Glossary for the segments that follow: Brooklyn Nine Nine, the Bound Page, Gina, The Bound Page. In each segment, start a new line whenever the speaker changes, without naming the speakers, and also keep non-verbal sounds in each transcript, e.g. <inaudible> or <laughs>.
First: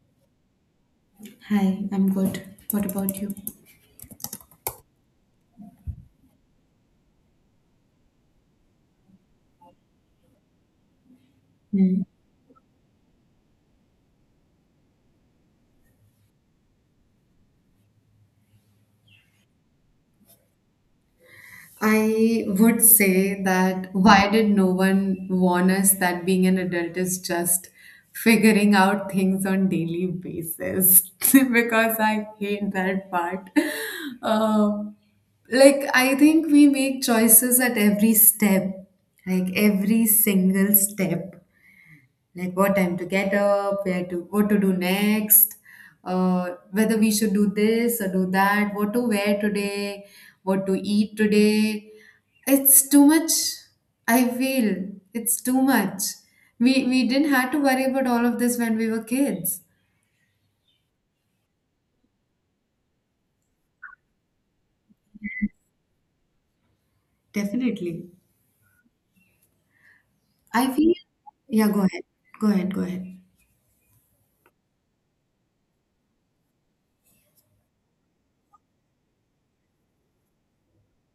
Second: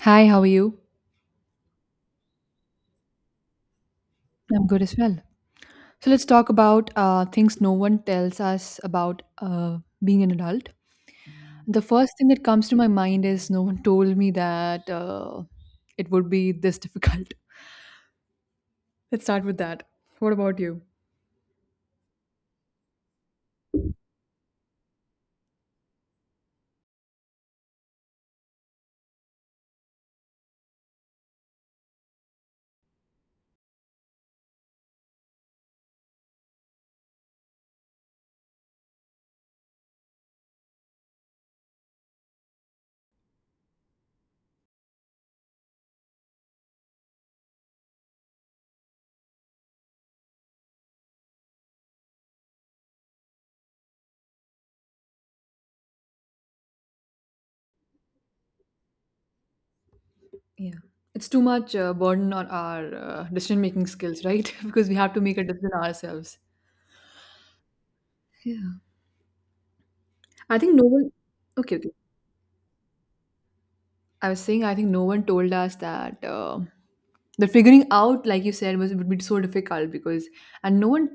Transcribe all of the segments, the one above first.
Hi, how are you?
Hi, I'm good. What about you?
I'm good as well. So let's talk about things no one tells us about being an adult. The
Hmm.
first thing that comes to my mind is no one told me that it would be this difficult. <laughs> Let's start with that. What about you?
I would say that why did no one warn us that being an adult is just figuring out things on daily basis? <laughs> Because I hate that part. Um, like I think we make choices at every step, like every single step. Like what time to get up, where to what to do next, whether we should do this or do that, what to wear today, what to eat today. It's too much. I feel it's too much. We didn't have to worry about all of this when we were kids.
Yeah. It's too much burden on our decision making skills, right? <laughs> Because we have to make a decision ourselves.
Definitely.
Yeah. I
I
think no
feel
one.
yeah.
Okay,
Go
okay.
ahead. Go ahead. Go ahead.
I was saying I think no one told us that the figuring out, like you said, was would be so difficult because and no one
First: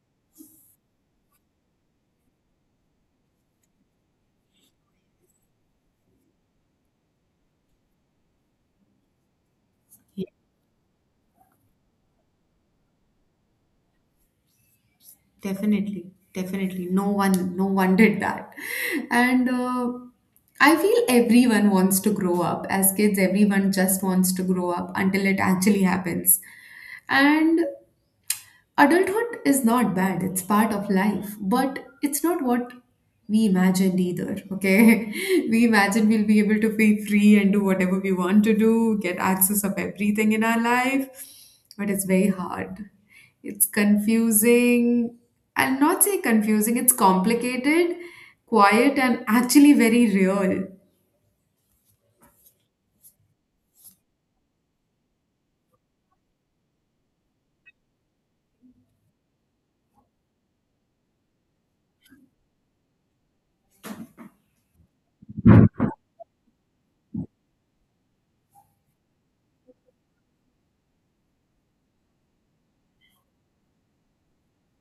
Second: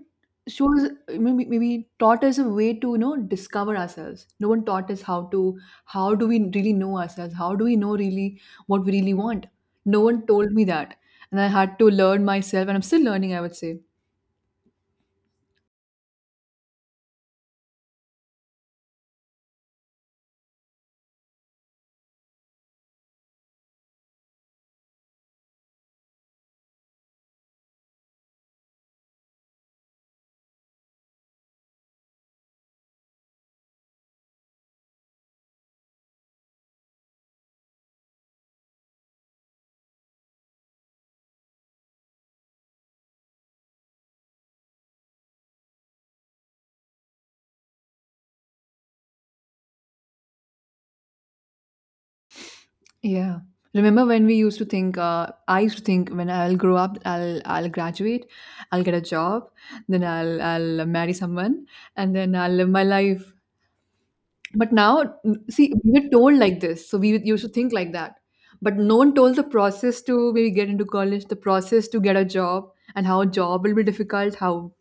shows maybe taught us a way to discover ourselves. No one taught us how to how do we really know ourselves? How do we know really what we really want? No one told me that, and I had to learn myself, and I'm still learning, I would say.
Definitely, definitely. No one, no one did that. <laughs> And I feel everyone wants to grow up. As kids, everyone just wants to grow up until it actually happens. And adulthood is not bad, it's part of life, but it's not what we imagined either, okay? <laughs> We imagine we'll be able to be free and do whatever we want to do, get access of everything in our life, but it's very hard. It's confusing. I'll not say confusing, it's complicated, quiet, and actually very real.
Yeah. Remember when we used to think, I used to think when I'll grow up, I'll graduate, I'll get a job, then I'll marry someone, and then I'll live my life. But now, see, we were told like this, so we used to think like that. But no one told the process to maybe get into college, the process to get a job, and how a job will be difficult, how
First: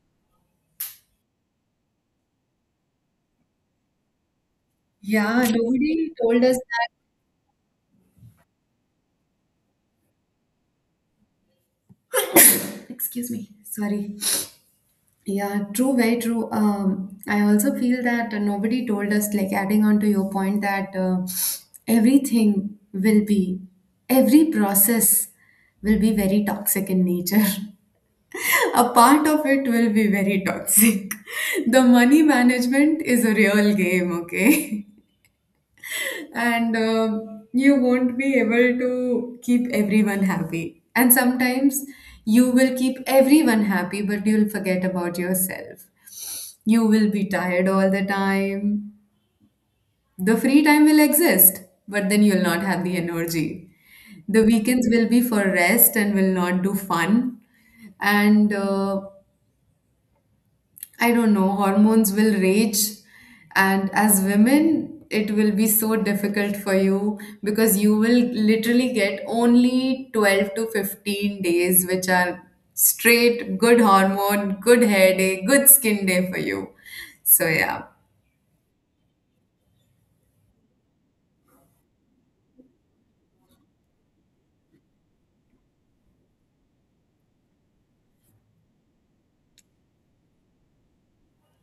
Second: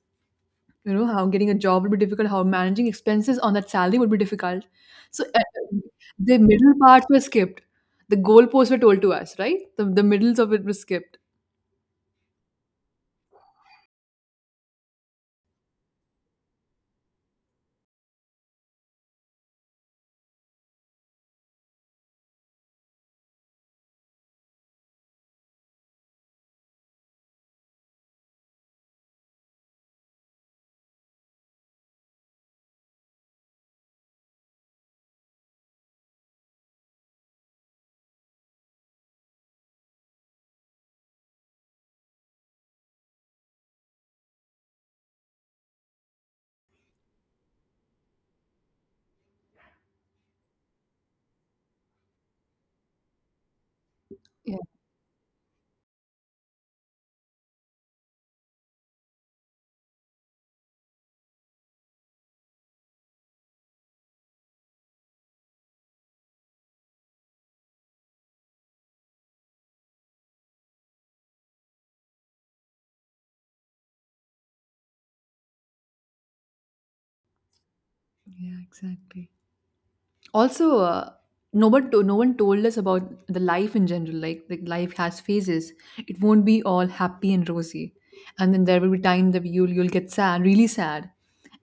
you know, how getting a job will be difficult, how managing expenses on that salary would be difficult. So
Yeah, nobody
the
told us
middle
that.
parts were skipped. The goalposts were told to us, right? The middles of it was skipped.
Excuse me, sorry. Yeah, true, very true. I also feel that nobody told us, like adding on to your point, that everything will be, every process will be very toxic in nature. <laughs> A part of it will be very toxic. <laughs> The money management is a real game, okay? <laughs> And you won't be able to keep everyone happy. And sometimes you will keep everyone happy, but you'll forget about yourself. You will be tired all the time. The free time will exist, but then you'll not have the energy. The
Yeah,
weekends will be for rest and will not do fun. And I don't know, hormones will rage. And as women, it will be so difficult for you because you will literally get only 12 to 15 days, which are straight, good hormone, good hair day, good skin day for you. So, yeah,
yeah, exactly. Also, no one told us about the life in general. Like life has phases. It won't be all happy and rosy, and then there will be time that you'll get sad, really sad,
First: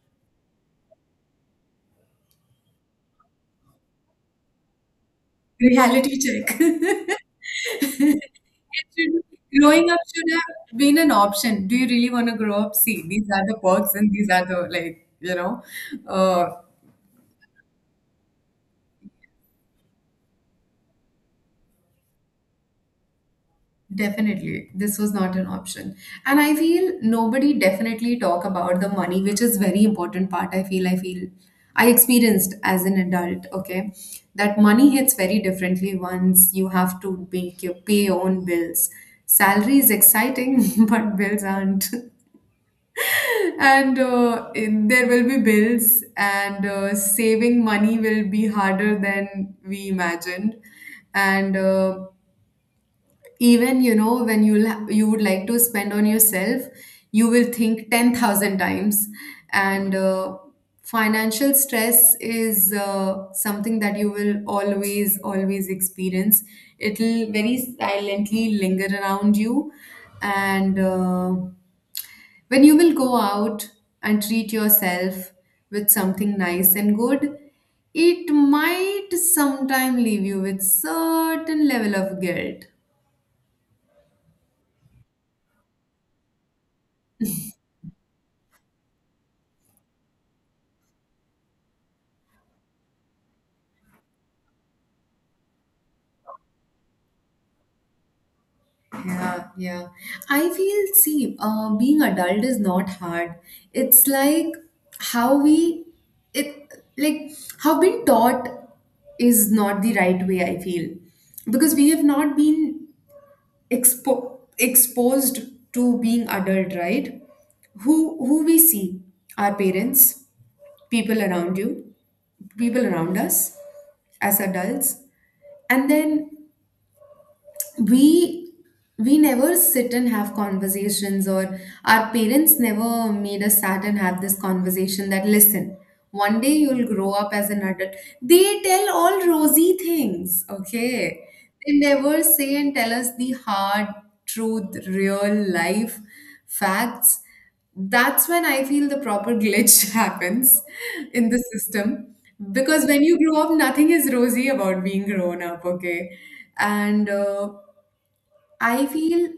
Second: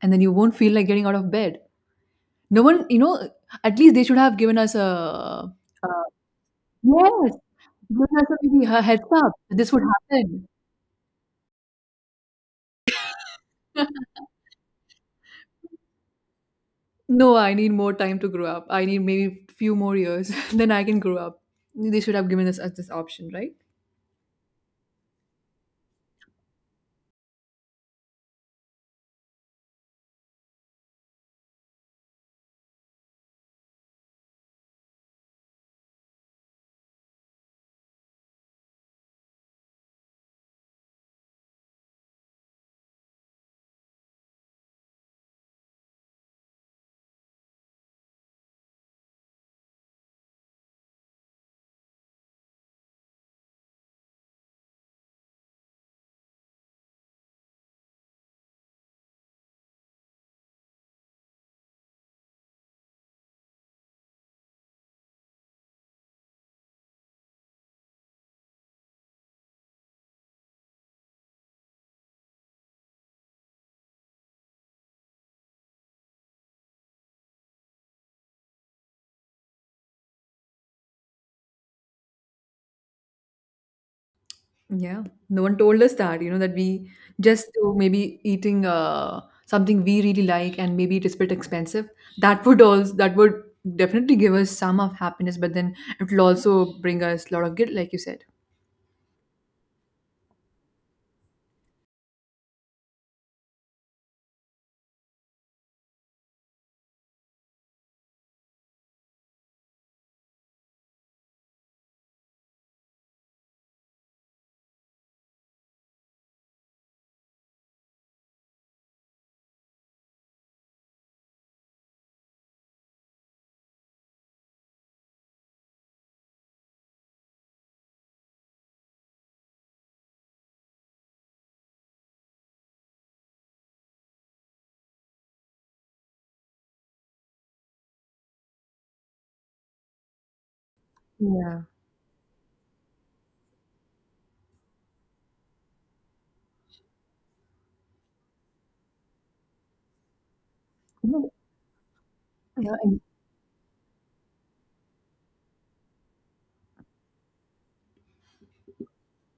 and then you won't feel like getting out of bed. No one, you know, at least they should have given us a
reality check.
yes, give us a maybe a
<laughs>
heads
should-
up that this would
Growing up should
happen.
have been an option. Do you really want to grow up? See, these are the perks
<laughs>
and these are the, like, you know, uh,
No, I need more time to grow up. I need maybe few more years, <laughs> then I can grow up. They should have given us, us this option, right?
definitely, this was not an option. And I feel nobody definitely talk about the money, which is very important part. I feel I feel I experienced as an adult, okay, that money hits very differently once you have to make your pay your own bills. Salary is exciting, <laughs> but bills aren't. <laughs> And there will be bills, and saving money will be harder than we imagined. And even you know when you would like to spend on yourself you will think 10,000 times and financial stress is something that you will always always experience. It'll very silently linger around you and when you will go out and treat yourself with something nice and good it might sometime leave you with certain level of guilt.
Yeah. No one told us that, you know, that we just to maybe eating something we really like and maybe it is a bit expensive. That would definitely give us some of happiness, but then it will also bring us a lot of guilt, like you said.
Yeah, yeah. I feel, see, being adult is not hard. It's like how we, it like how been taught is not the right way. I feel because we have not been exposed to being adult, right? Who we see, our parents, people around you, people around us as adults, and then we never sit and have conversations or our parents never made us sat and have this conversation that listen one day you'll grow up as an adult. They tell all rosy things, okay.
Yeah.
They never say and tell us the hard truth, real life facts. That's when I feel the proper glitch <laughs> happens
You
in
know,
the system
yeah,
because when you grow up nothing is rosy about being grown up, okay. And I feel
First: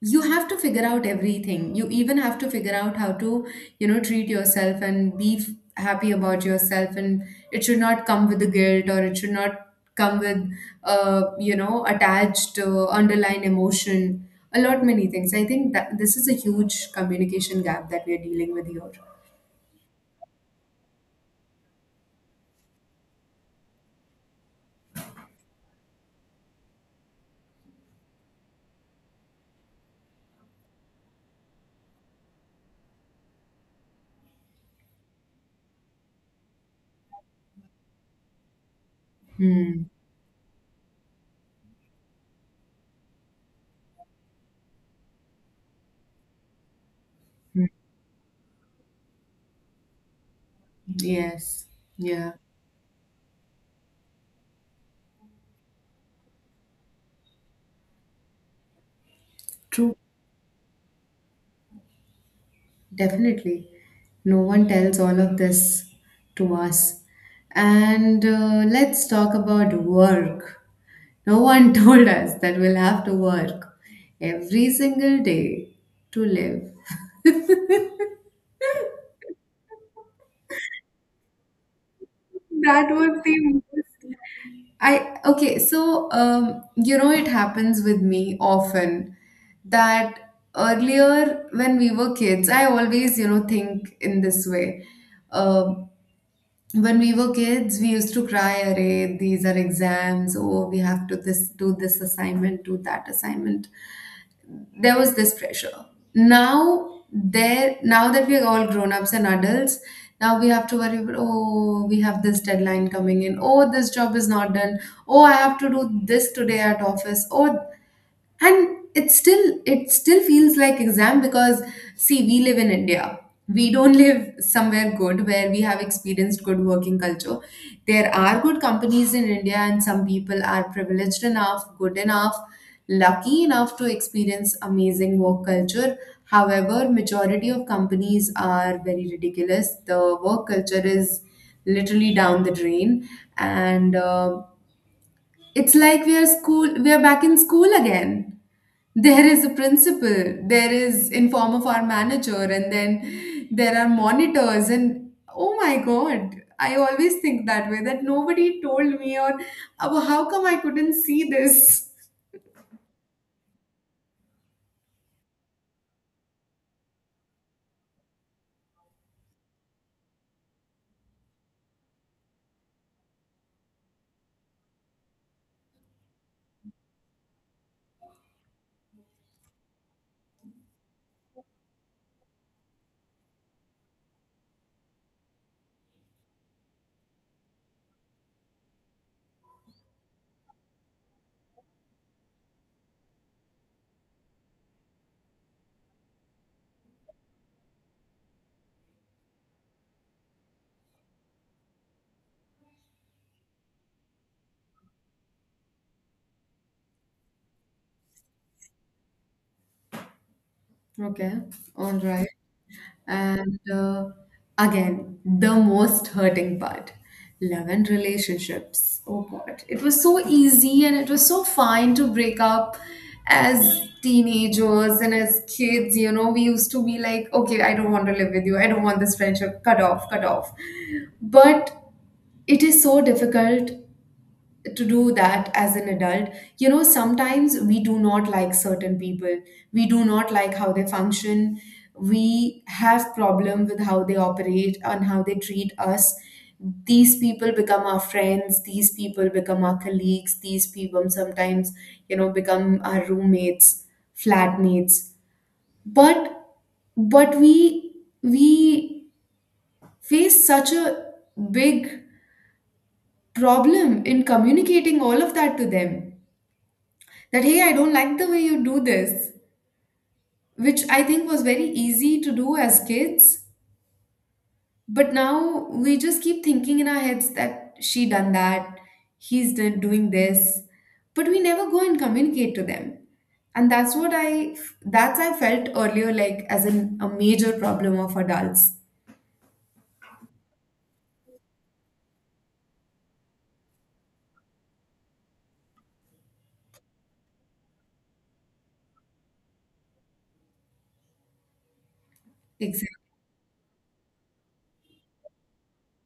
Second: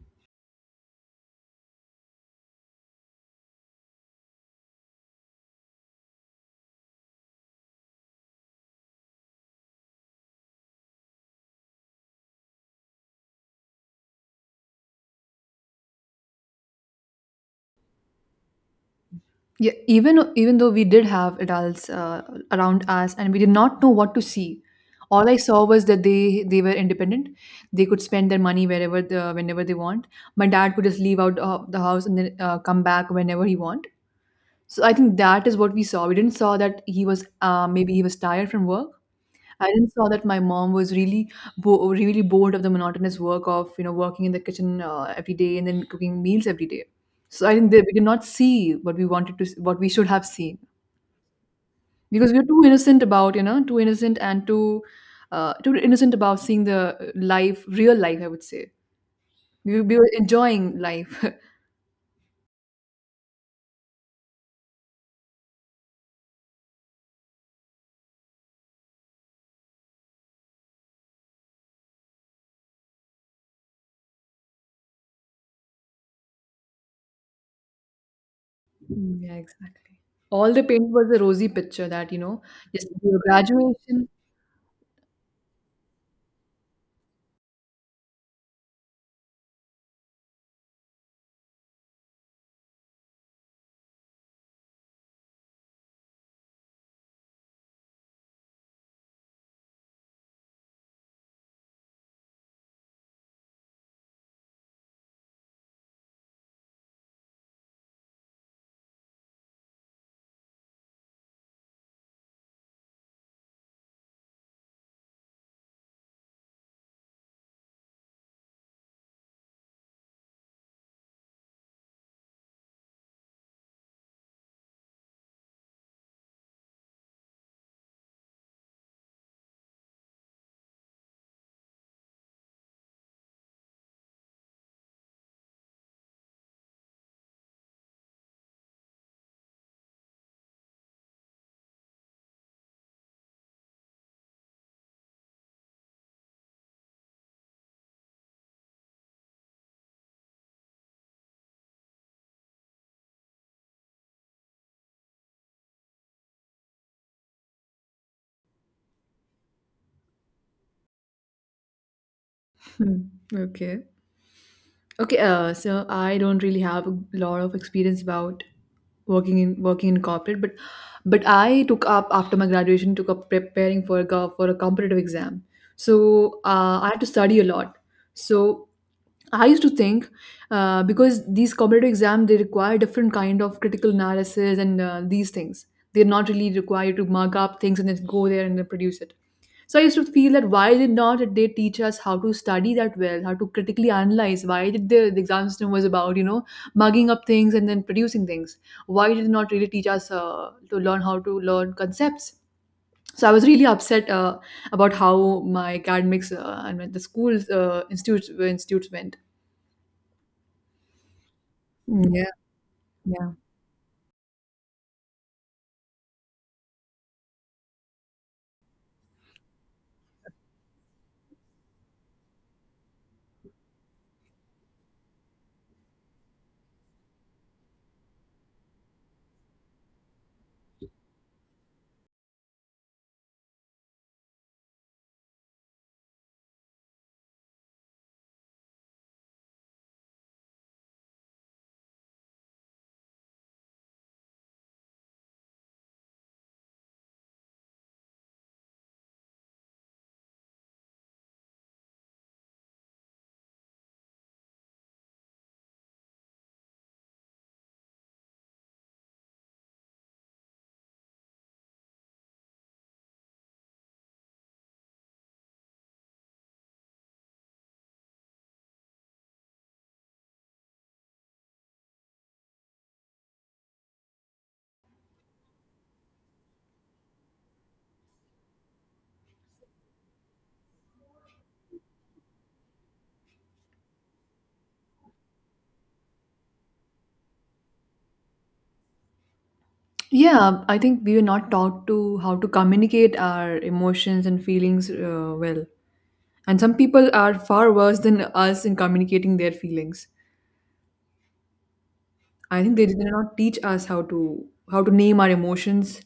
you have to figure out everything. You even have to figure out how to, you know, treat yourself and be happy about yourself. And it should not come with the guilt or it should not come with, you know, attached underlying emotion. A lot many things. I think that this is a huge communication gap that we are dealing with here.
yeah, even even though we did have adults around us and we did not know what to see, all I saw was that they were independent. They could spend their money wherever whenever they want. My dad could just leave out the house and then come back whenever he want. So I think that is what we saw. We didn't saw that he was maybe he was tired from work. I
Hmm.
didn't saw that my mom was really really bored of the monotonous work of working in the kitchen every day and then cooking meals every day. So I
Hmm.
think that we did not see what we wanted to, what we should have seen
Yes. Yeah.
because we were too innocent about too innocent and too too innocent about seeing the life, real life, I would say.
True.
We were enjoying life. <laughs>
Definitely. No one tells all of this to us. And let's talk about work. No one <laughs> told us that we'll have to work every single day to live.
Mm, yeah, exactly. All the
<laughs>
paint was a rosy picture that you know, just
That was
your
the
graduation.
most. I okay, so you know, it happens with me often that earlier when we were kids, I always, you know, think in this way. Um, when we were kids, we used to cry, "Array, these are exams. Oh, we have to this do this assignment, do that assignment." There was this pressure. Now there now that we're all grown ups and adults, now we have to worry about oh, we have this deadline coming in, oh this job is not done, oh I have to do this today at office, oh and it still feels like exam because see we live in india, we don't <laughs> live somewhere good where we have experienced good working culture. There are good companies in india and some people are privileged enough, good enough, lucky enough to experience amazing work culture, however majority of companies are very ridiculous, the work culture is literally down the drain, and it's like we are school, we are back in school again. There is a principal, there is in form of our manager, and then there are monitors and oh my god. I always think that way that nobody told me or "Oh, how come I couldn't see this?
Hmm, okay. Okay, so I don't really have a lot of experience about working in corporate, but I took up after my graduation took up preparing for a for a competitive exam. So I had to study a lot. So I used to think because these competitive exams they require different kind of critical analysis and these things. They're not really required to mark up things and then go there and then produce it. So I used to feel that why did not they teach us how to study that well, how to critically analyze? Why did the exam system was about you know mugging up things and then producing things? Why did it not really teach us to learn how to learn concepts? So I was really upset about how my academics and the school's institutes went.
Okay, all right.
Yeah, yeah.
And again, the most hurting part, love and relationships. Oh God, it was so easy and it was so fine to break up as teenagers and as kids. You know, we used to be like, okay, I don't want to live with you. I don't want this friendship. Cut off, cut off. But it is so difficult to do that as an adult. You know, sometimes we do not like certain people, we do not like how they function, we have problem with how they operate and how they treat us. These people become our friends, these people become our colleagues, these people sometimes, you know, become our roommates, flatmates, but but we face such a big problem in communicating all of that to them, that hey I don't like the way you do this, which I think was very easy to do as kids. But now we just keep thinking in our heads that she done that, he's done doing this, but we never go and communicate to them. And that's what I felt earlier like as an, a major problem of adults.
Yeah, I think we were not taught to how to communicate our emotions and feelings well. And some people are far worse than us in communicating their feelings. I think they
Exactly.
did not teach us how to name our emotions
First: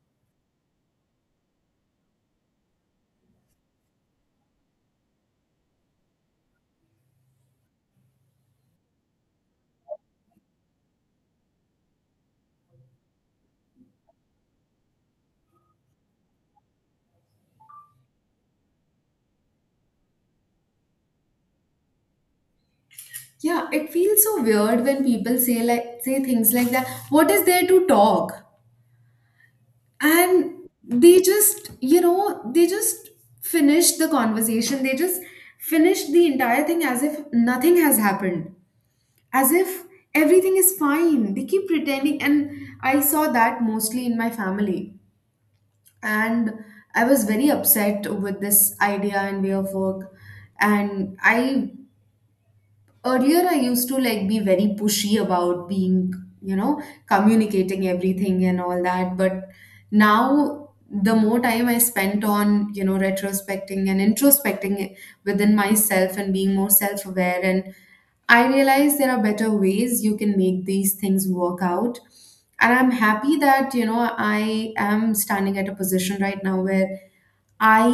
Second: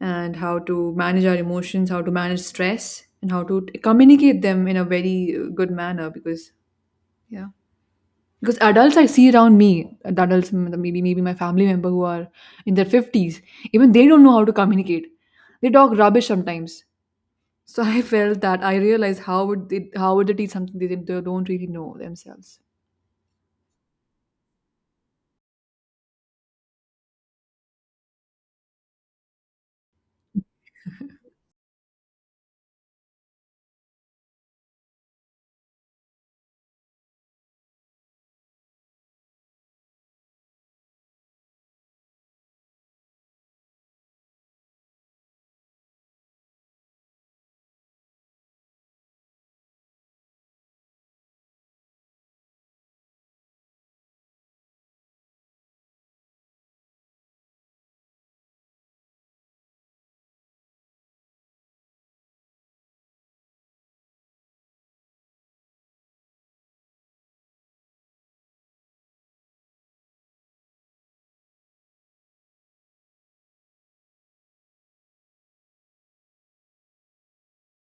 and how to manage our emotions, how to manage stress, and how to communicate them in a very good manner. Because yeah, because adults I see around me, the adults maybe my family member who are in their fifties, even they don't know how to communicate. They talk rubbish sometimes. So <laughs> I felt that I realized how would they teach something they they don't really know themselves.
Yeah, it feels so weird when people say like say things like that what is there to talk, and they just, you know, they just finished the conversation, they just finished the entire thing as if nothing has happened, as if everything is fine, they keep pretending. And I saw that mostly in my family, and I was very upset with this idea and way of work. And I earlier I used to like be very pushy about being, you know, communicating everything and all that. But now the more time I spent on, you know, retrospecting and introspecting within myself and being more self aware, and I realize there are better ways you can make these things work out. And I'm happy that, you know, I am standing at a position right now where I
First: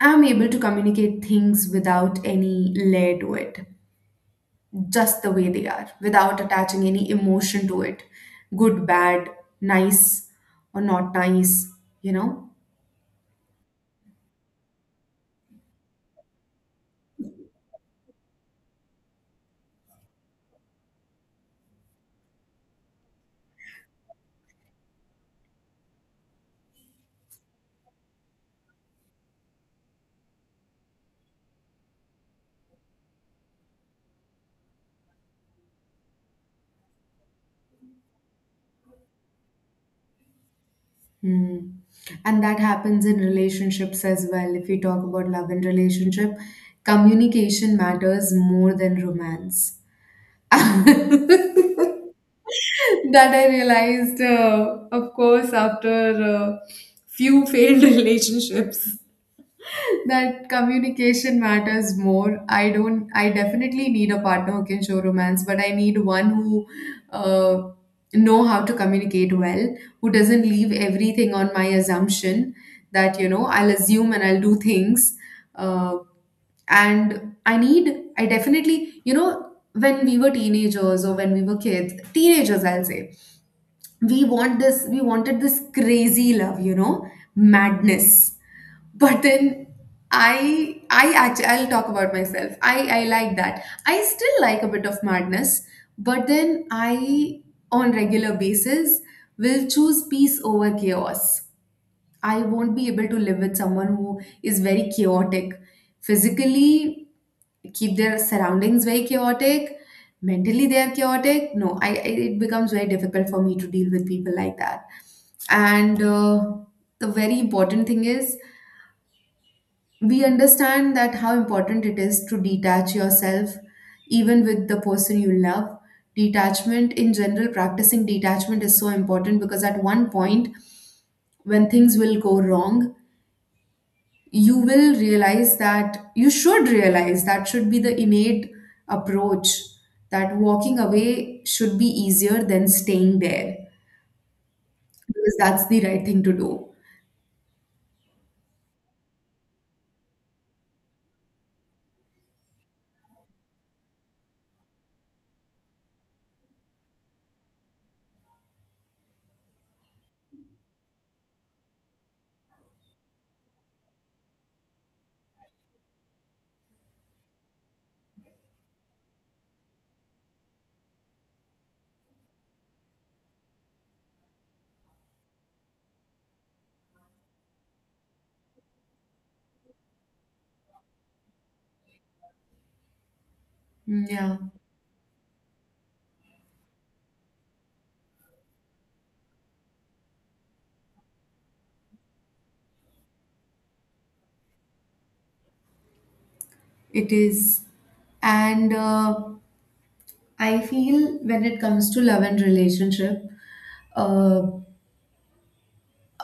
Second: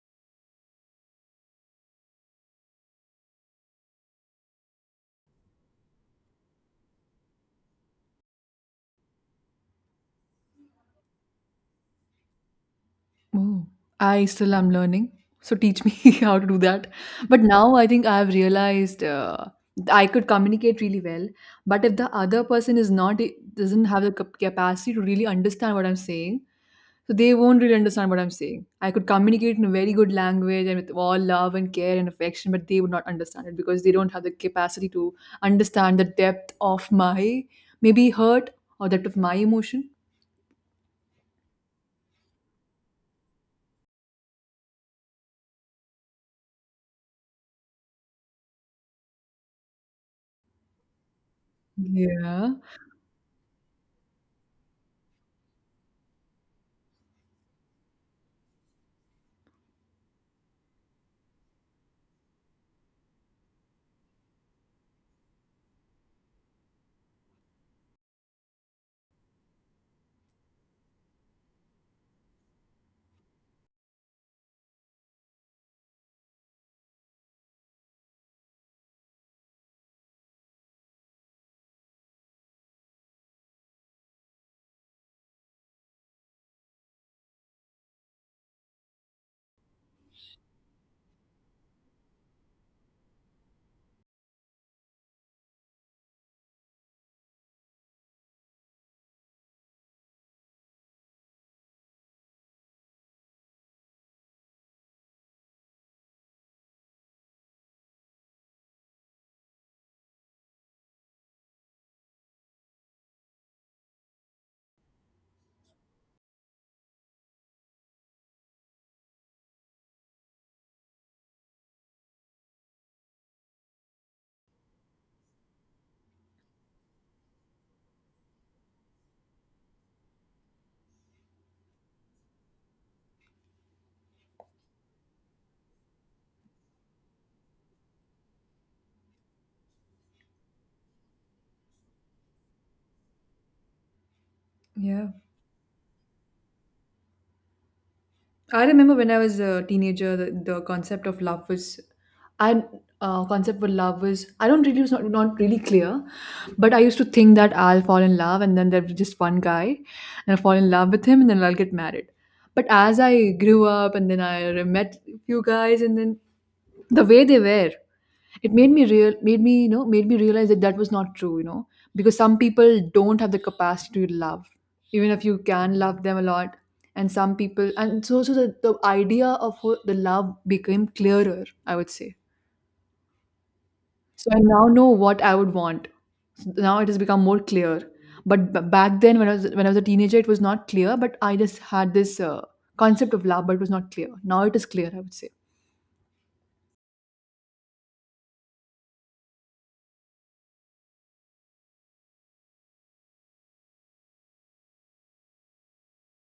am able to communicate things without any layer to it, just the way they are without attaching any emotion to it, good, bad, nice, or not nice, you know.
Oh, I still am learning. So teach me <laughs> how to do that. But now I think I've realized I could communicate really well. But if the other person is not doesn't have the capacity to really understand what I'm saying, so they won't really understand what I'm saying. I could communicate in a very good language and with all love and care and affection, but they would not understand it because they don't have the capacity to understand the depth of my maybe hurt or depth of my emotion.
Hmm. And that happens in relationships as well. If we talk about love and relationship, communication matters more than romance, <laughs> that
Yeah.
I realized, of course, after few failed <laughs> relationships, that communication matters more. I don't. I definitely need a partner who can show romance, but I need one who uh, know how to communicate well, who doesn't leave everything on my assumption that you know I'll assume and I'll do things. Uh, and I need I definitely, you know, when we were teenagers or when we were kids, teenagers I'll say, we want this, we wanted this crazy love, you know, madness, but then I'll talk about myself. I like that, I still like a bit of madness, but then I on regular basis will choose peace over chaos. I won't be able to live with someone who is very chaotic. Physically, keep their surroundings very chaotic. Mentally, they are chaotic. No, I it becomes very difficult for me to deal with people like that. And The very important thing is we understand that how important it is to detach yourself, even with the person you love. Detachment in general, practicing detachment is so important because at one point, when things will go wrong you will realize that you should realize that should be the innate approach, that walking away should be easier than staying there
Yeah.
because that's the right thing to do.
I remember when I was a teenager, the concept of love was, I concept with love was I don't really it was not not really clear, but I used to think that I'll fall in love and then there'll be just one guy, and I'll fall in love with him and then I'll get married. But as I grew up and then I met few guys and then the way they were. It made me real made me, you know, made me realize that that was not true, you know, because some people don't have the capacity to love, even if you can love them a lot. And some people, and so so the idea of the love became clearer, I would say.
Mm,
So
yeah,
I now know what I would want. Now it has become more clear. But back then, when I was a teenager, it was not clear. But I just had this concept of love, but it was not clear. Now it is clear, I would say.
it is. And I feel when it comes to love and relationship, uh,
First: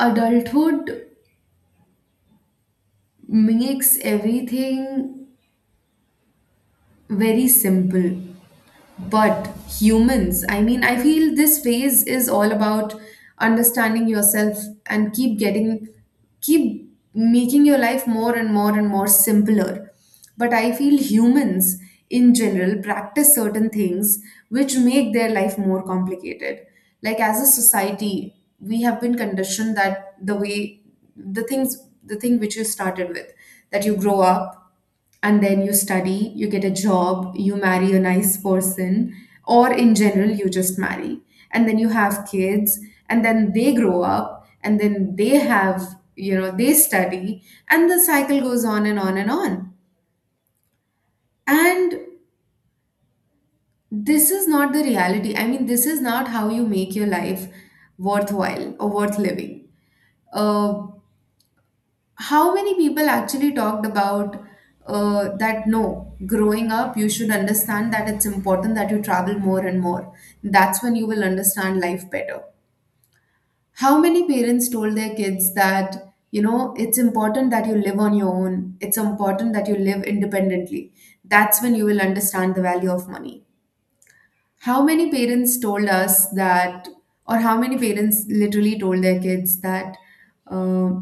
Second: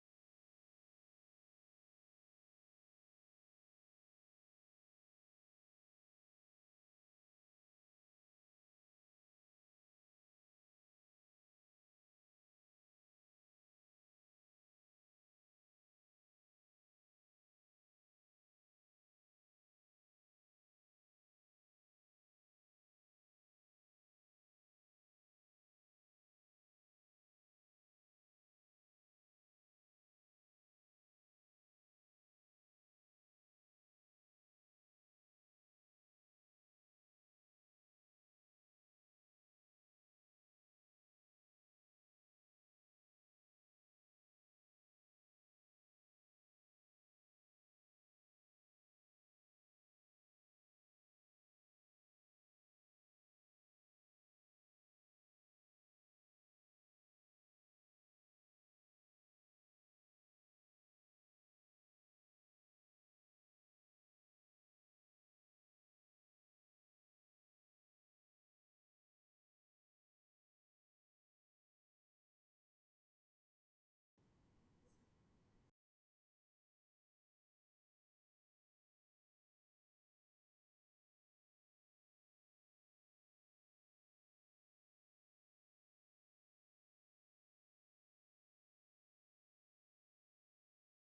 adulthood makes everything very simple. But humans, I mean, I feel this phase is all about understanding yourself and keep making your life more and more and more simpler. But I feel humans in general practice certain things which make their life more complicated. Like as a society, we have been conditioned that the things, the thing which you started with, that you grow up and then you study, you get a job, you marry a nice person, or in general, you just marry. And then you have kids, and then they grow up, and then they have, you know, they study, and the cycle goes on and on and on. And this is not the reality. I mean, this is not how you make your life worthwhile or worth living. Uh, how many people actually talked about that no, growing up you should understand that it's important that you travel more and more, that's when you will understand life better. How many parents told their kids that, you know, it's important that you live on your own, it's important that you live independently? That's when you will understand the value of money. How many parents told us that, or how many parents literally told their kids that uh,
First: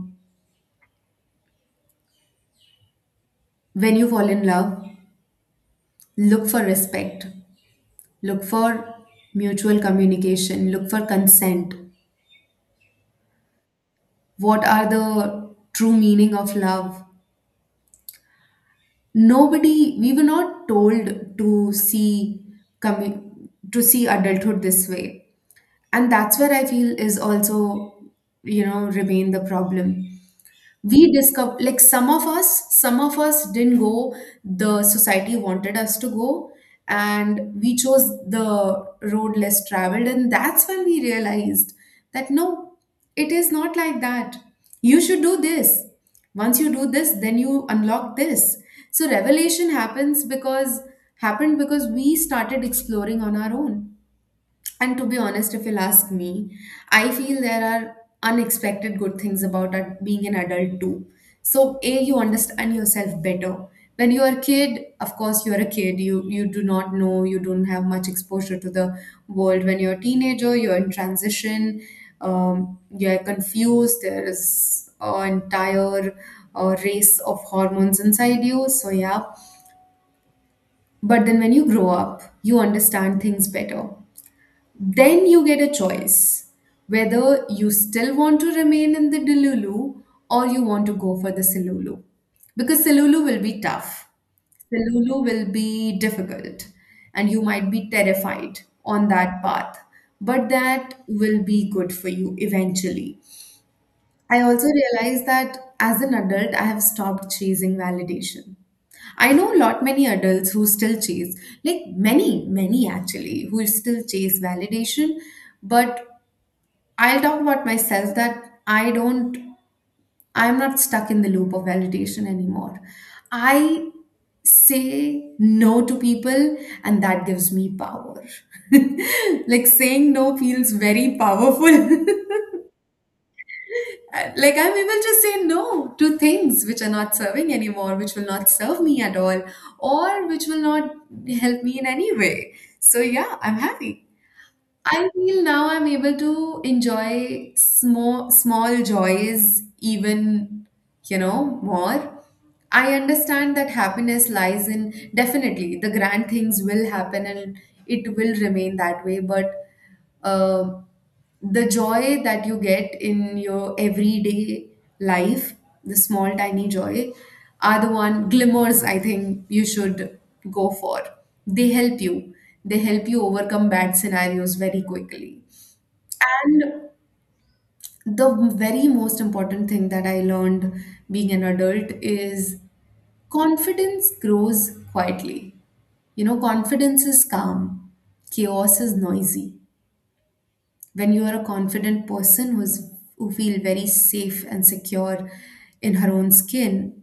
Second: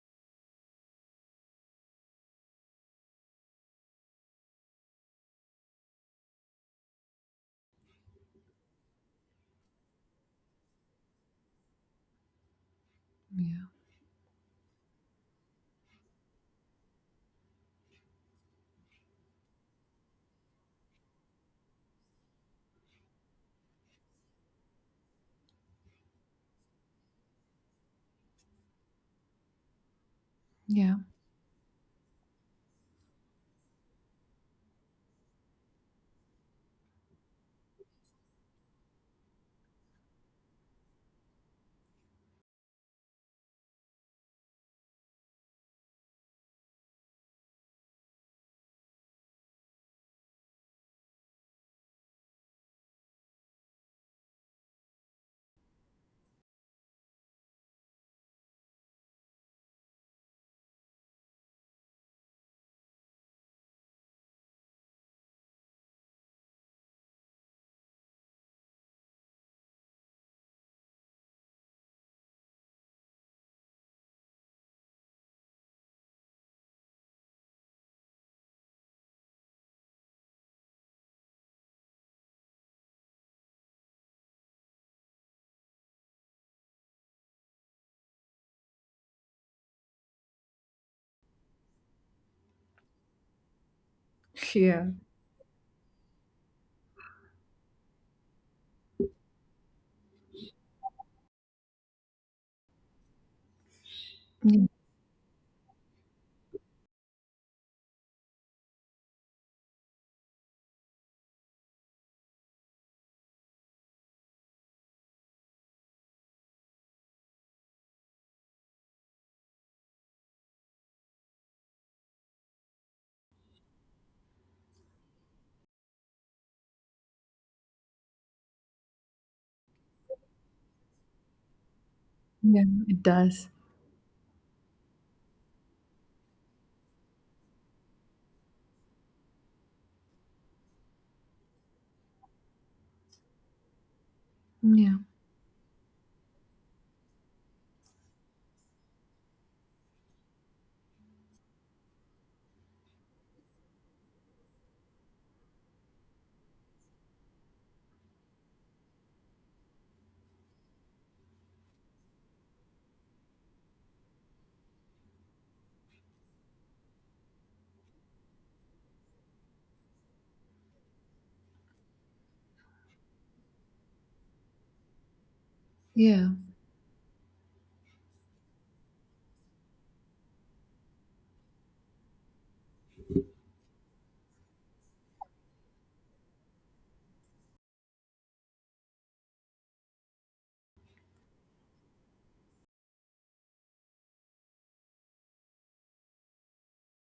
when you fall in love, look for respect, look for mutual communication, look for consent?
Yeah.
What are the true meaning of love? Nobody. We were not told to see to see adulthood this way, and that's where I feel is also, you know, remain the problem.
Yeah.
We discover, like, some of us didn't go the society wanted us to go, and we chose the road less traveled, and that's when we realized that no, it is not like that, you should do this, once you do this then you unlock this. So revelation happens because happened because we started exploring on our own. And to be honest, if you'll ask me, I feel there are unexpected good things about being an adult too. So, A, you understand yourself better. When you are a kid, of course, you are a kid. You do not know. You don't have much exposure to the world. When you're a teenager, you're in transition. Um, you're confused. There is an entire race of hormones inside you. So yeah. But then when you grow up, you understand things better. Then you get a choice whether you still want to remain in the Delulu or you want to go for the Silulu. Because Silulu will be tough,
Yeah.
Silulu will be difficult, and you might be terrified on that path. But that will be good for you eventually. I also
Yeah.
realize that as an adult, I have stopped chasing validation. I know a lot many adults who still chase, like many, many actually, who still chase validation. But I'll talk about myself that I don't, I'm not stuck in the loop of validation anymore. I say no to people, and that gives me power. <laughs> Like saying no feels very powerful. <laughs>
Yeah. It does.
Like, I'm able to say no to things which are not serving anymore, which will not serve me at all, or which will not help me in any way. So yeah, I'm happy.
Yeah.
I feel now I'm able to enjoy small small joys even, you know, more. I understand that happiness lies in, definitely the grand things will happen and it will remain that way, but um the joy that you get in your everyday life, the small tiny joy, are the one glimmers I think you should go for. They help you. They help you overcome bad scenarios very quickly.
Yeah.
And the very most important thing that I learned being an adult is confidence grows quietly. You know, confidence is calm, chaos is noisy. When you are a confident person who's who feel very safe and secure in her own skin,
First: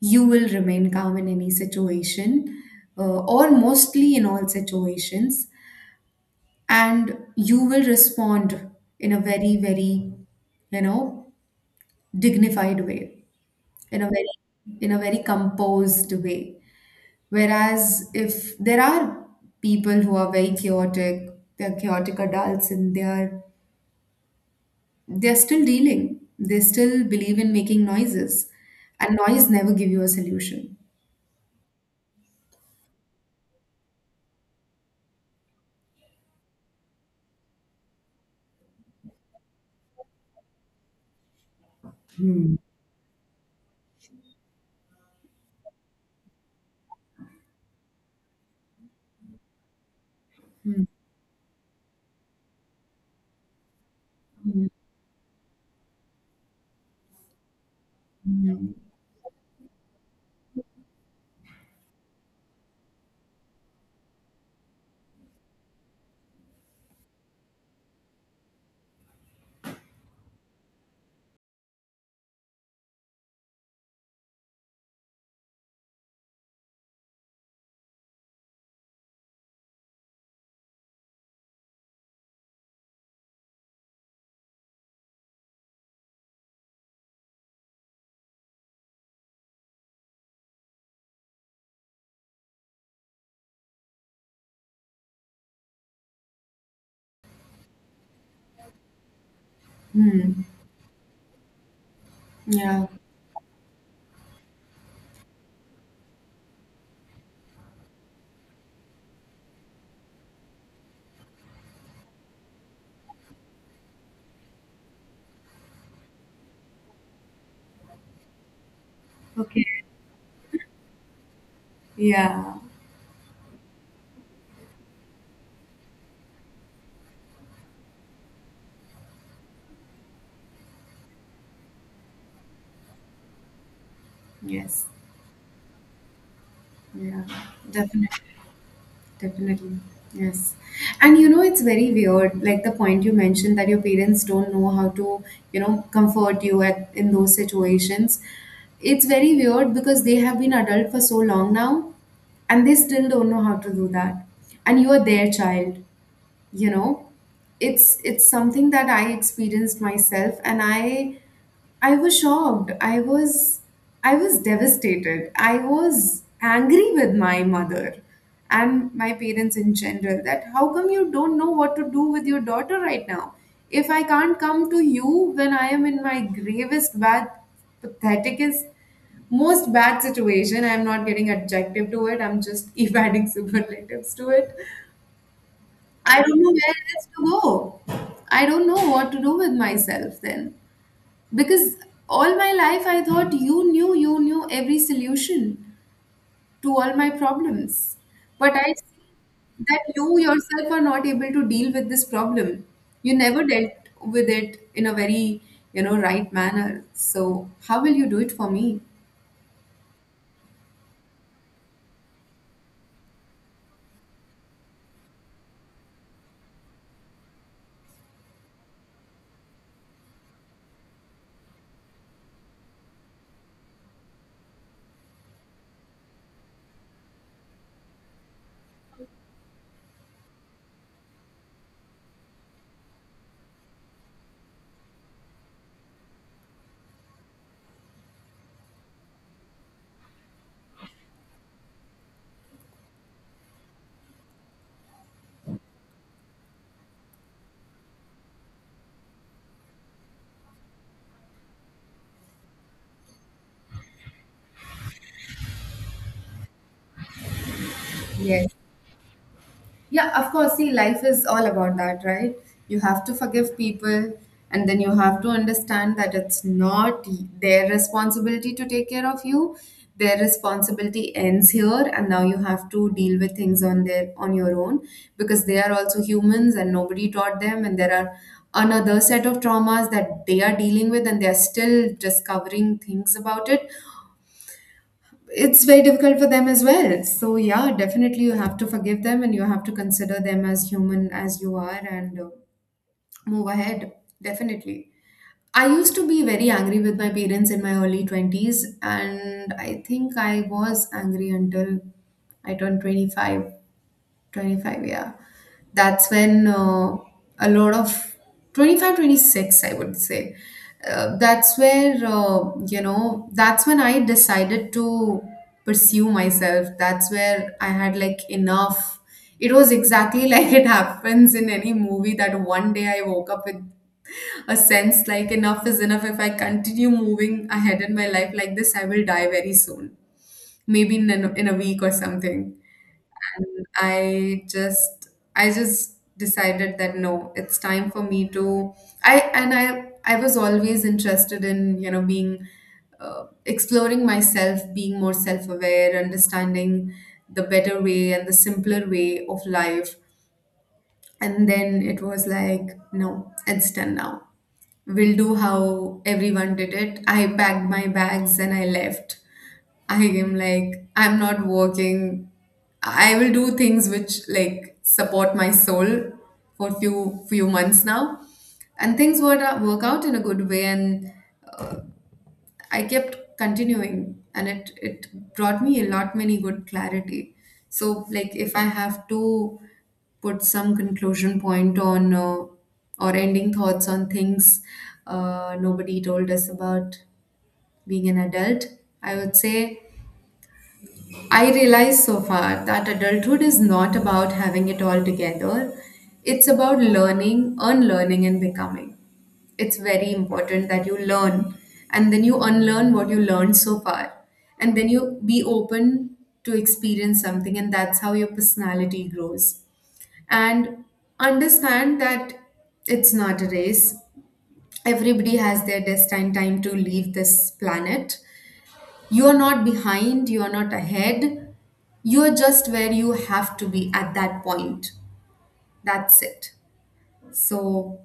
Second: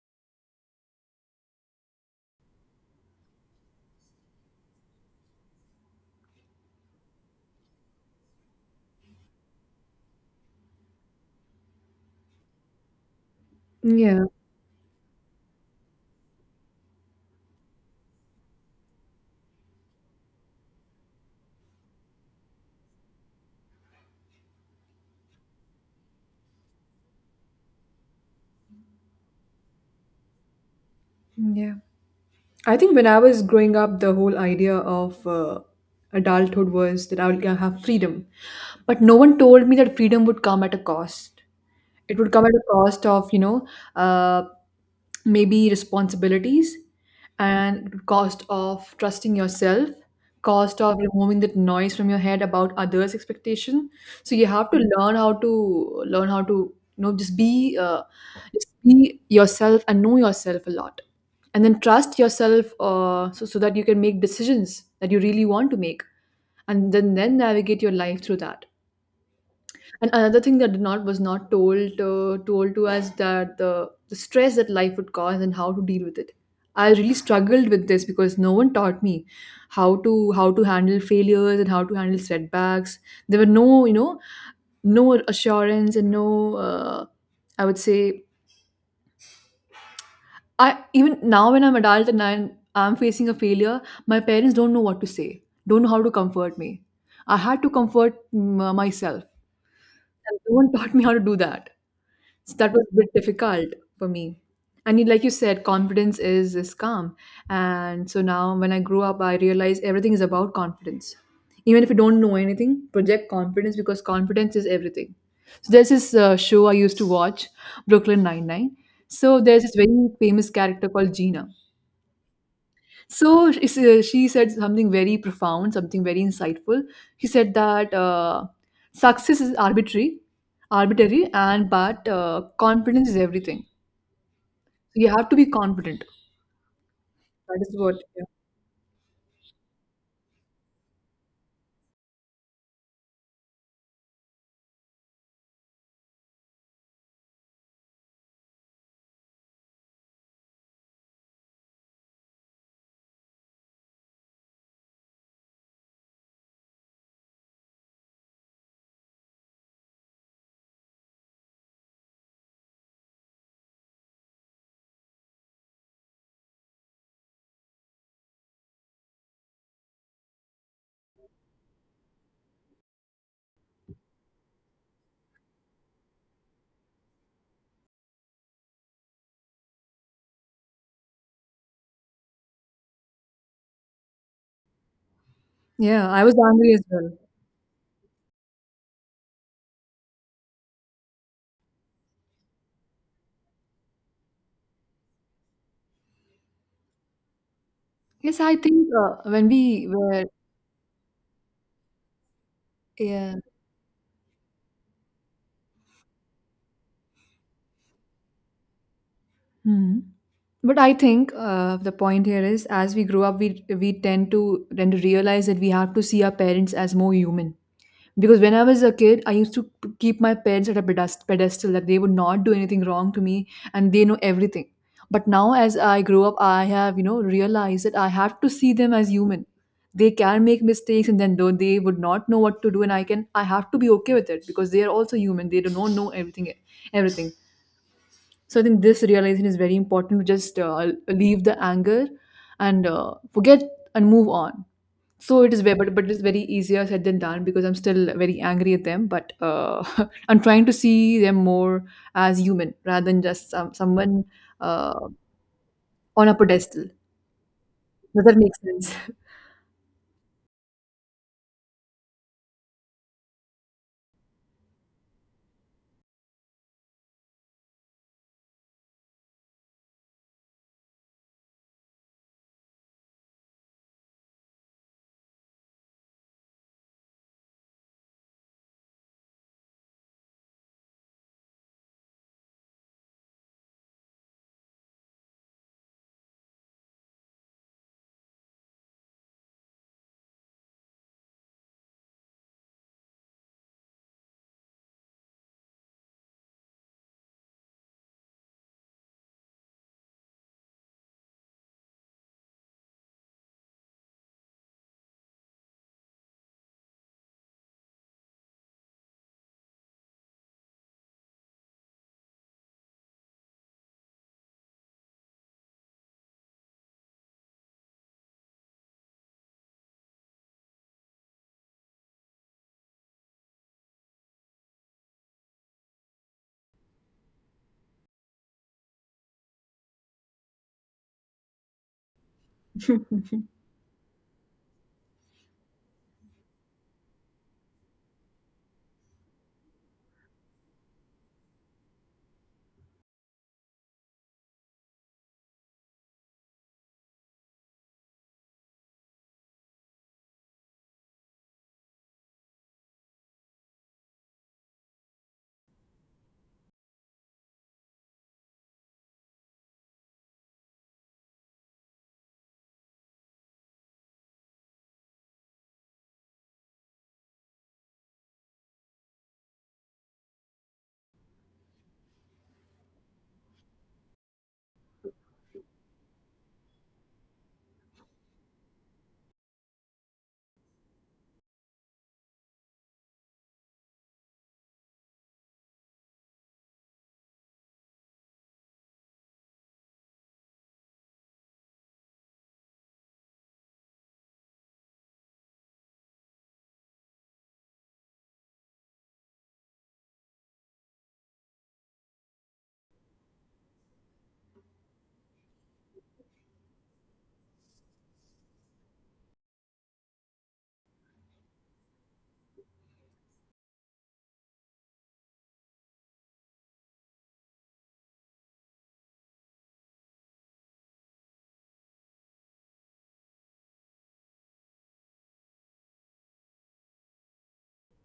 you will remain calm in any situation, or mostly in all situations, and you will respond in a very very, you know, dignified way, in a
Yeah.
very, in a very composed way. Whereas if there are people who are very chaotic, they're chaotic adults and they're still dealing. They still believe in making noises, and noise never give you a solution.
Yeah. I think when I was growing up, the whole idea of adulthood was that I will have freedom. But no one told me that freedom would come at a cost. It would come at
Hmm.
a cost of, you know, uh, maybe responsibilities and cost of trusting yourself, cost
Hmm.
of removing that noise from your head about others' expectation. So you have to learn how to learn how to, you know, just
Hmm.
be yourself and know yourself a lot and then trust yourself so, so that you can make decisions that you really want to make and then navigate your life through that, and another thing that did not was not told told to us that the stress that life would cause and how to deal with it. I really struggled with this because no one taught me how to handle failures and how to handle setbacks. There were no you know no assurance and no I would say I even now when I'm adult and I'm facing a failure, my parents don't know what to say, don't know how to comfort me. I had to comfort myself, and
Hmm.
no one <laughs> taught me how to do that. So that was
Yeah.
a bit difficult for me. And like you said, confidence is calm. And so now when I grew up, I realized everything is about confidence. Even if you don't know anything, project confidence because confidence is everything. So there's this show I used to watch, Brooklyn Nine Nine. So there's
Okay.
this very famous character called Gina,
Yeah.
so she she said something very profound, something very insightful. She said that success is arbitrary, arbitrary, and but confidence is everything.
Yes.
So, you have to be confident.
Yeah.
That is what.
Definitely.
Yeah,
Definitely. Yes. And you know, it's very weird, like the point you mentioned that your parents don't know how to, you know, comfort you at in those situations. It's very weird because they have been adult for so long now and they still don't know how to do that. And you are their child. You know, it's something that I experienced myself, and I was shocked, I was, I was devastated, I was angry with my mother and my parents in general that how come you don't know what to do with your daughter right now? If I can't come to you when I am in my gravest bad patheticest most bad situation, I'm not getting adjective to it, I'm just <laughs> adding superlatives to it.
yeah,
I
I was
don't know where
angry as
else
well.
to go. I don't know what to do with myself then. Because all my life I thought you knew every solution to all my problems.
Yes,
But
I
I
think when
see that
we
you
were
yourself are not able to deal with this problem. You
yeah.
never dealt with it in a very, you know, right manner. So how will you do it for me?
Hmm. But I think the point here is, as we grow up, we tend to tend to realize that we have to see our parents as more human. Because when I was a kid, I used to keep my parents at a pedestal that they would not do anything wrong to me and they know everything. But now, as I grow up, I have, you know, realized that I have to see them as human. They can make mistakes and then though they would not know what to do and I can I have to be okay with it because they are also human. They do not know everything. So I think this realization is very important to just leave the anger and forget and move on, so it is very, but it is very easier said than done because I'm still very angry at them. But <laughs> I'm trying to see them more as human rather than just someone uh, on a pedestal. Does that make
Yes.
sense?
Yeah, of course. See, life is all about that, right? You have to forgive people, and then you have to understand that it's not their responsibility to take care of you. Their responsibility ends here, and now you have to deal with things on their on your own because they are also humans, and nobody taught them, and there are another set of traumas that they are dealing with, and they are still discovering things about it. It's very difficult for them as well. So yeah, definitely you have to forgive them and you have to consider them as human as you are, and move ahead. Definitely. I used to be very angry with my parents in my early 20s, and I think I was angry until I turned 25. 25, yeah, that's when a lot of 25, 26, I would say, that's where you know, that's when I decided to pursue myself, that's where I had, like, enough. It was exactly <laughs> like it happens in any movie, that one day I woke up with a sense like enough is enough. If I continue moving ahead in my life like this, I will die very soon, maybe in a week or something. And I just decided that no, it's time for me to. I was always interested in, you know, being exploring myself, being more self aware, understanding the better way and the simpler way of life. And then it was like no, it's done now, we'll do how everyone did it. I packed my bags and I left. I am like, I'm not working, I will do things which like support my soul for few months now, and things would work out in a good way, and I kept continuing and it brought me a lot many good clarity. So like if I have to put some conclusion point on or ending thoughts on things, nobody told us about being an adult, I would say. I realize so far that adulthood is not about having it all together. It's about learning, unlearning and becoming. It's very important that you learn and then you unlearn what you learned so far, and then you be open to experience something, and that's how your personality grows. And understand that it's not a race. Everybody has their destined time to leave this planet. You are not behind, you are not ahead, you are just where you have to be at that point. That's it. So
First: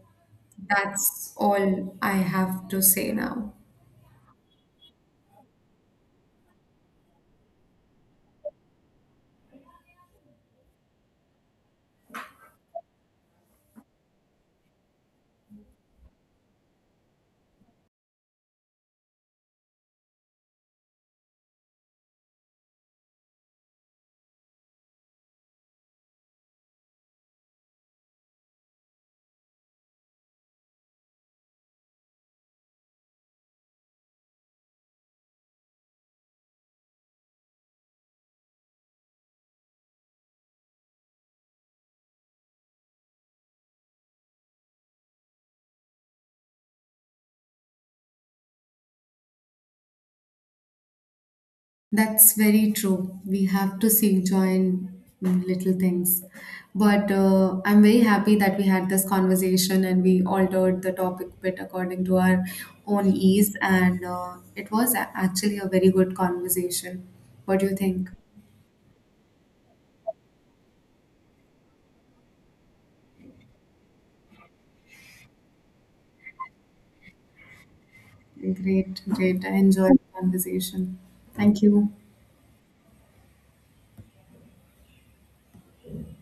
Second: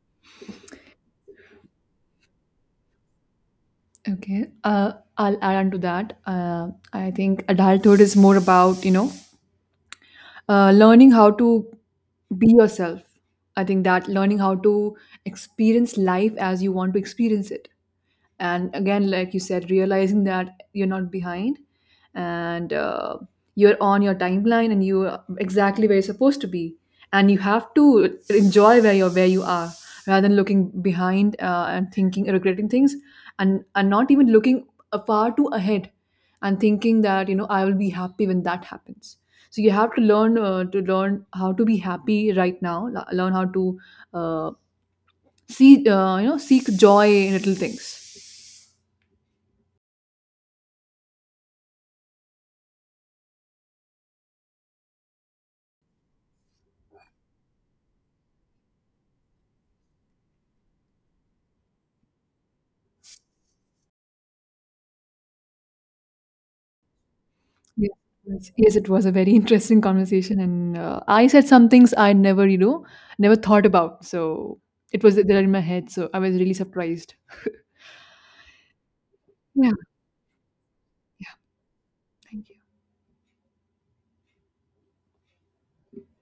that's all I have to say now.
Okay. I'll add on to that. I think adulthood is more about, you know, learning how to be yourself. I think that learning how to experience life as you want to experience it, and again like you said, realizing that you're not behind, and you're on your timeline and you're exactly where you're supposed to be, and you have to enjoy where you're where you are, rather than looking behind and thinking regretting things, and not even looking far too ahead and thinking that you know I will be happy when that happens. So you have to learn how to be happy right now. Learn how to uh, see you know seek joy in little things.
That's very true. We have to seek joy in little things. But I'm very happy that we had this conversation and we altered the topic a bit according to our own ease. And it was actually a very good conversation. What do you
Yes,
think?
yes, yes, it was a very <laughs> interesting conversation, and I said some things I never, you know, never thought about. So it was there in my head. So I was really surprised.
Great, great. I
Yeah,
enjoyed the conversation. Thank you.
thank you.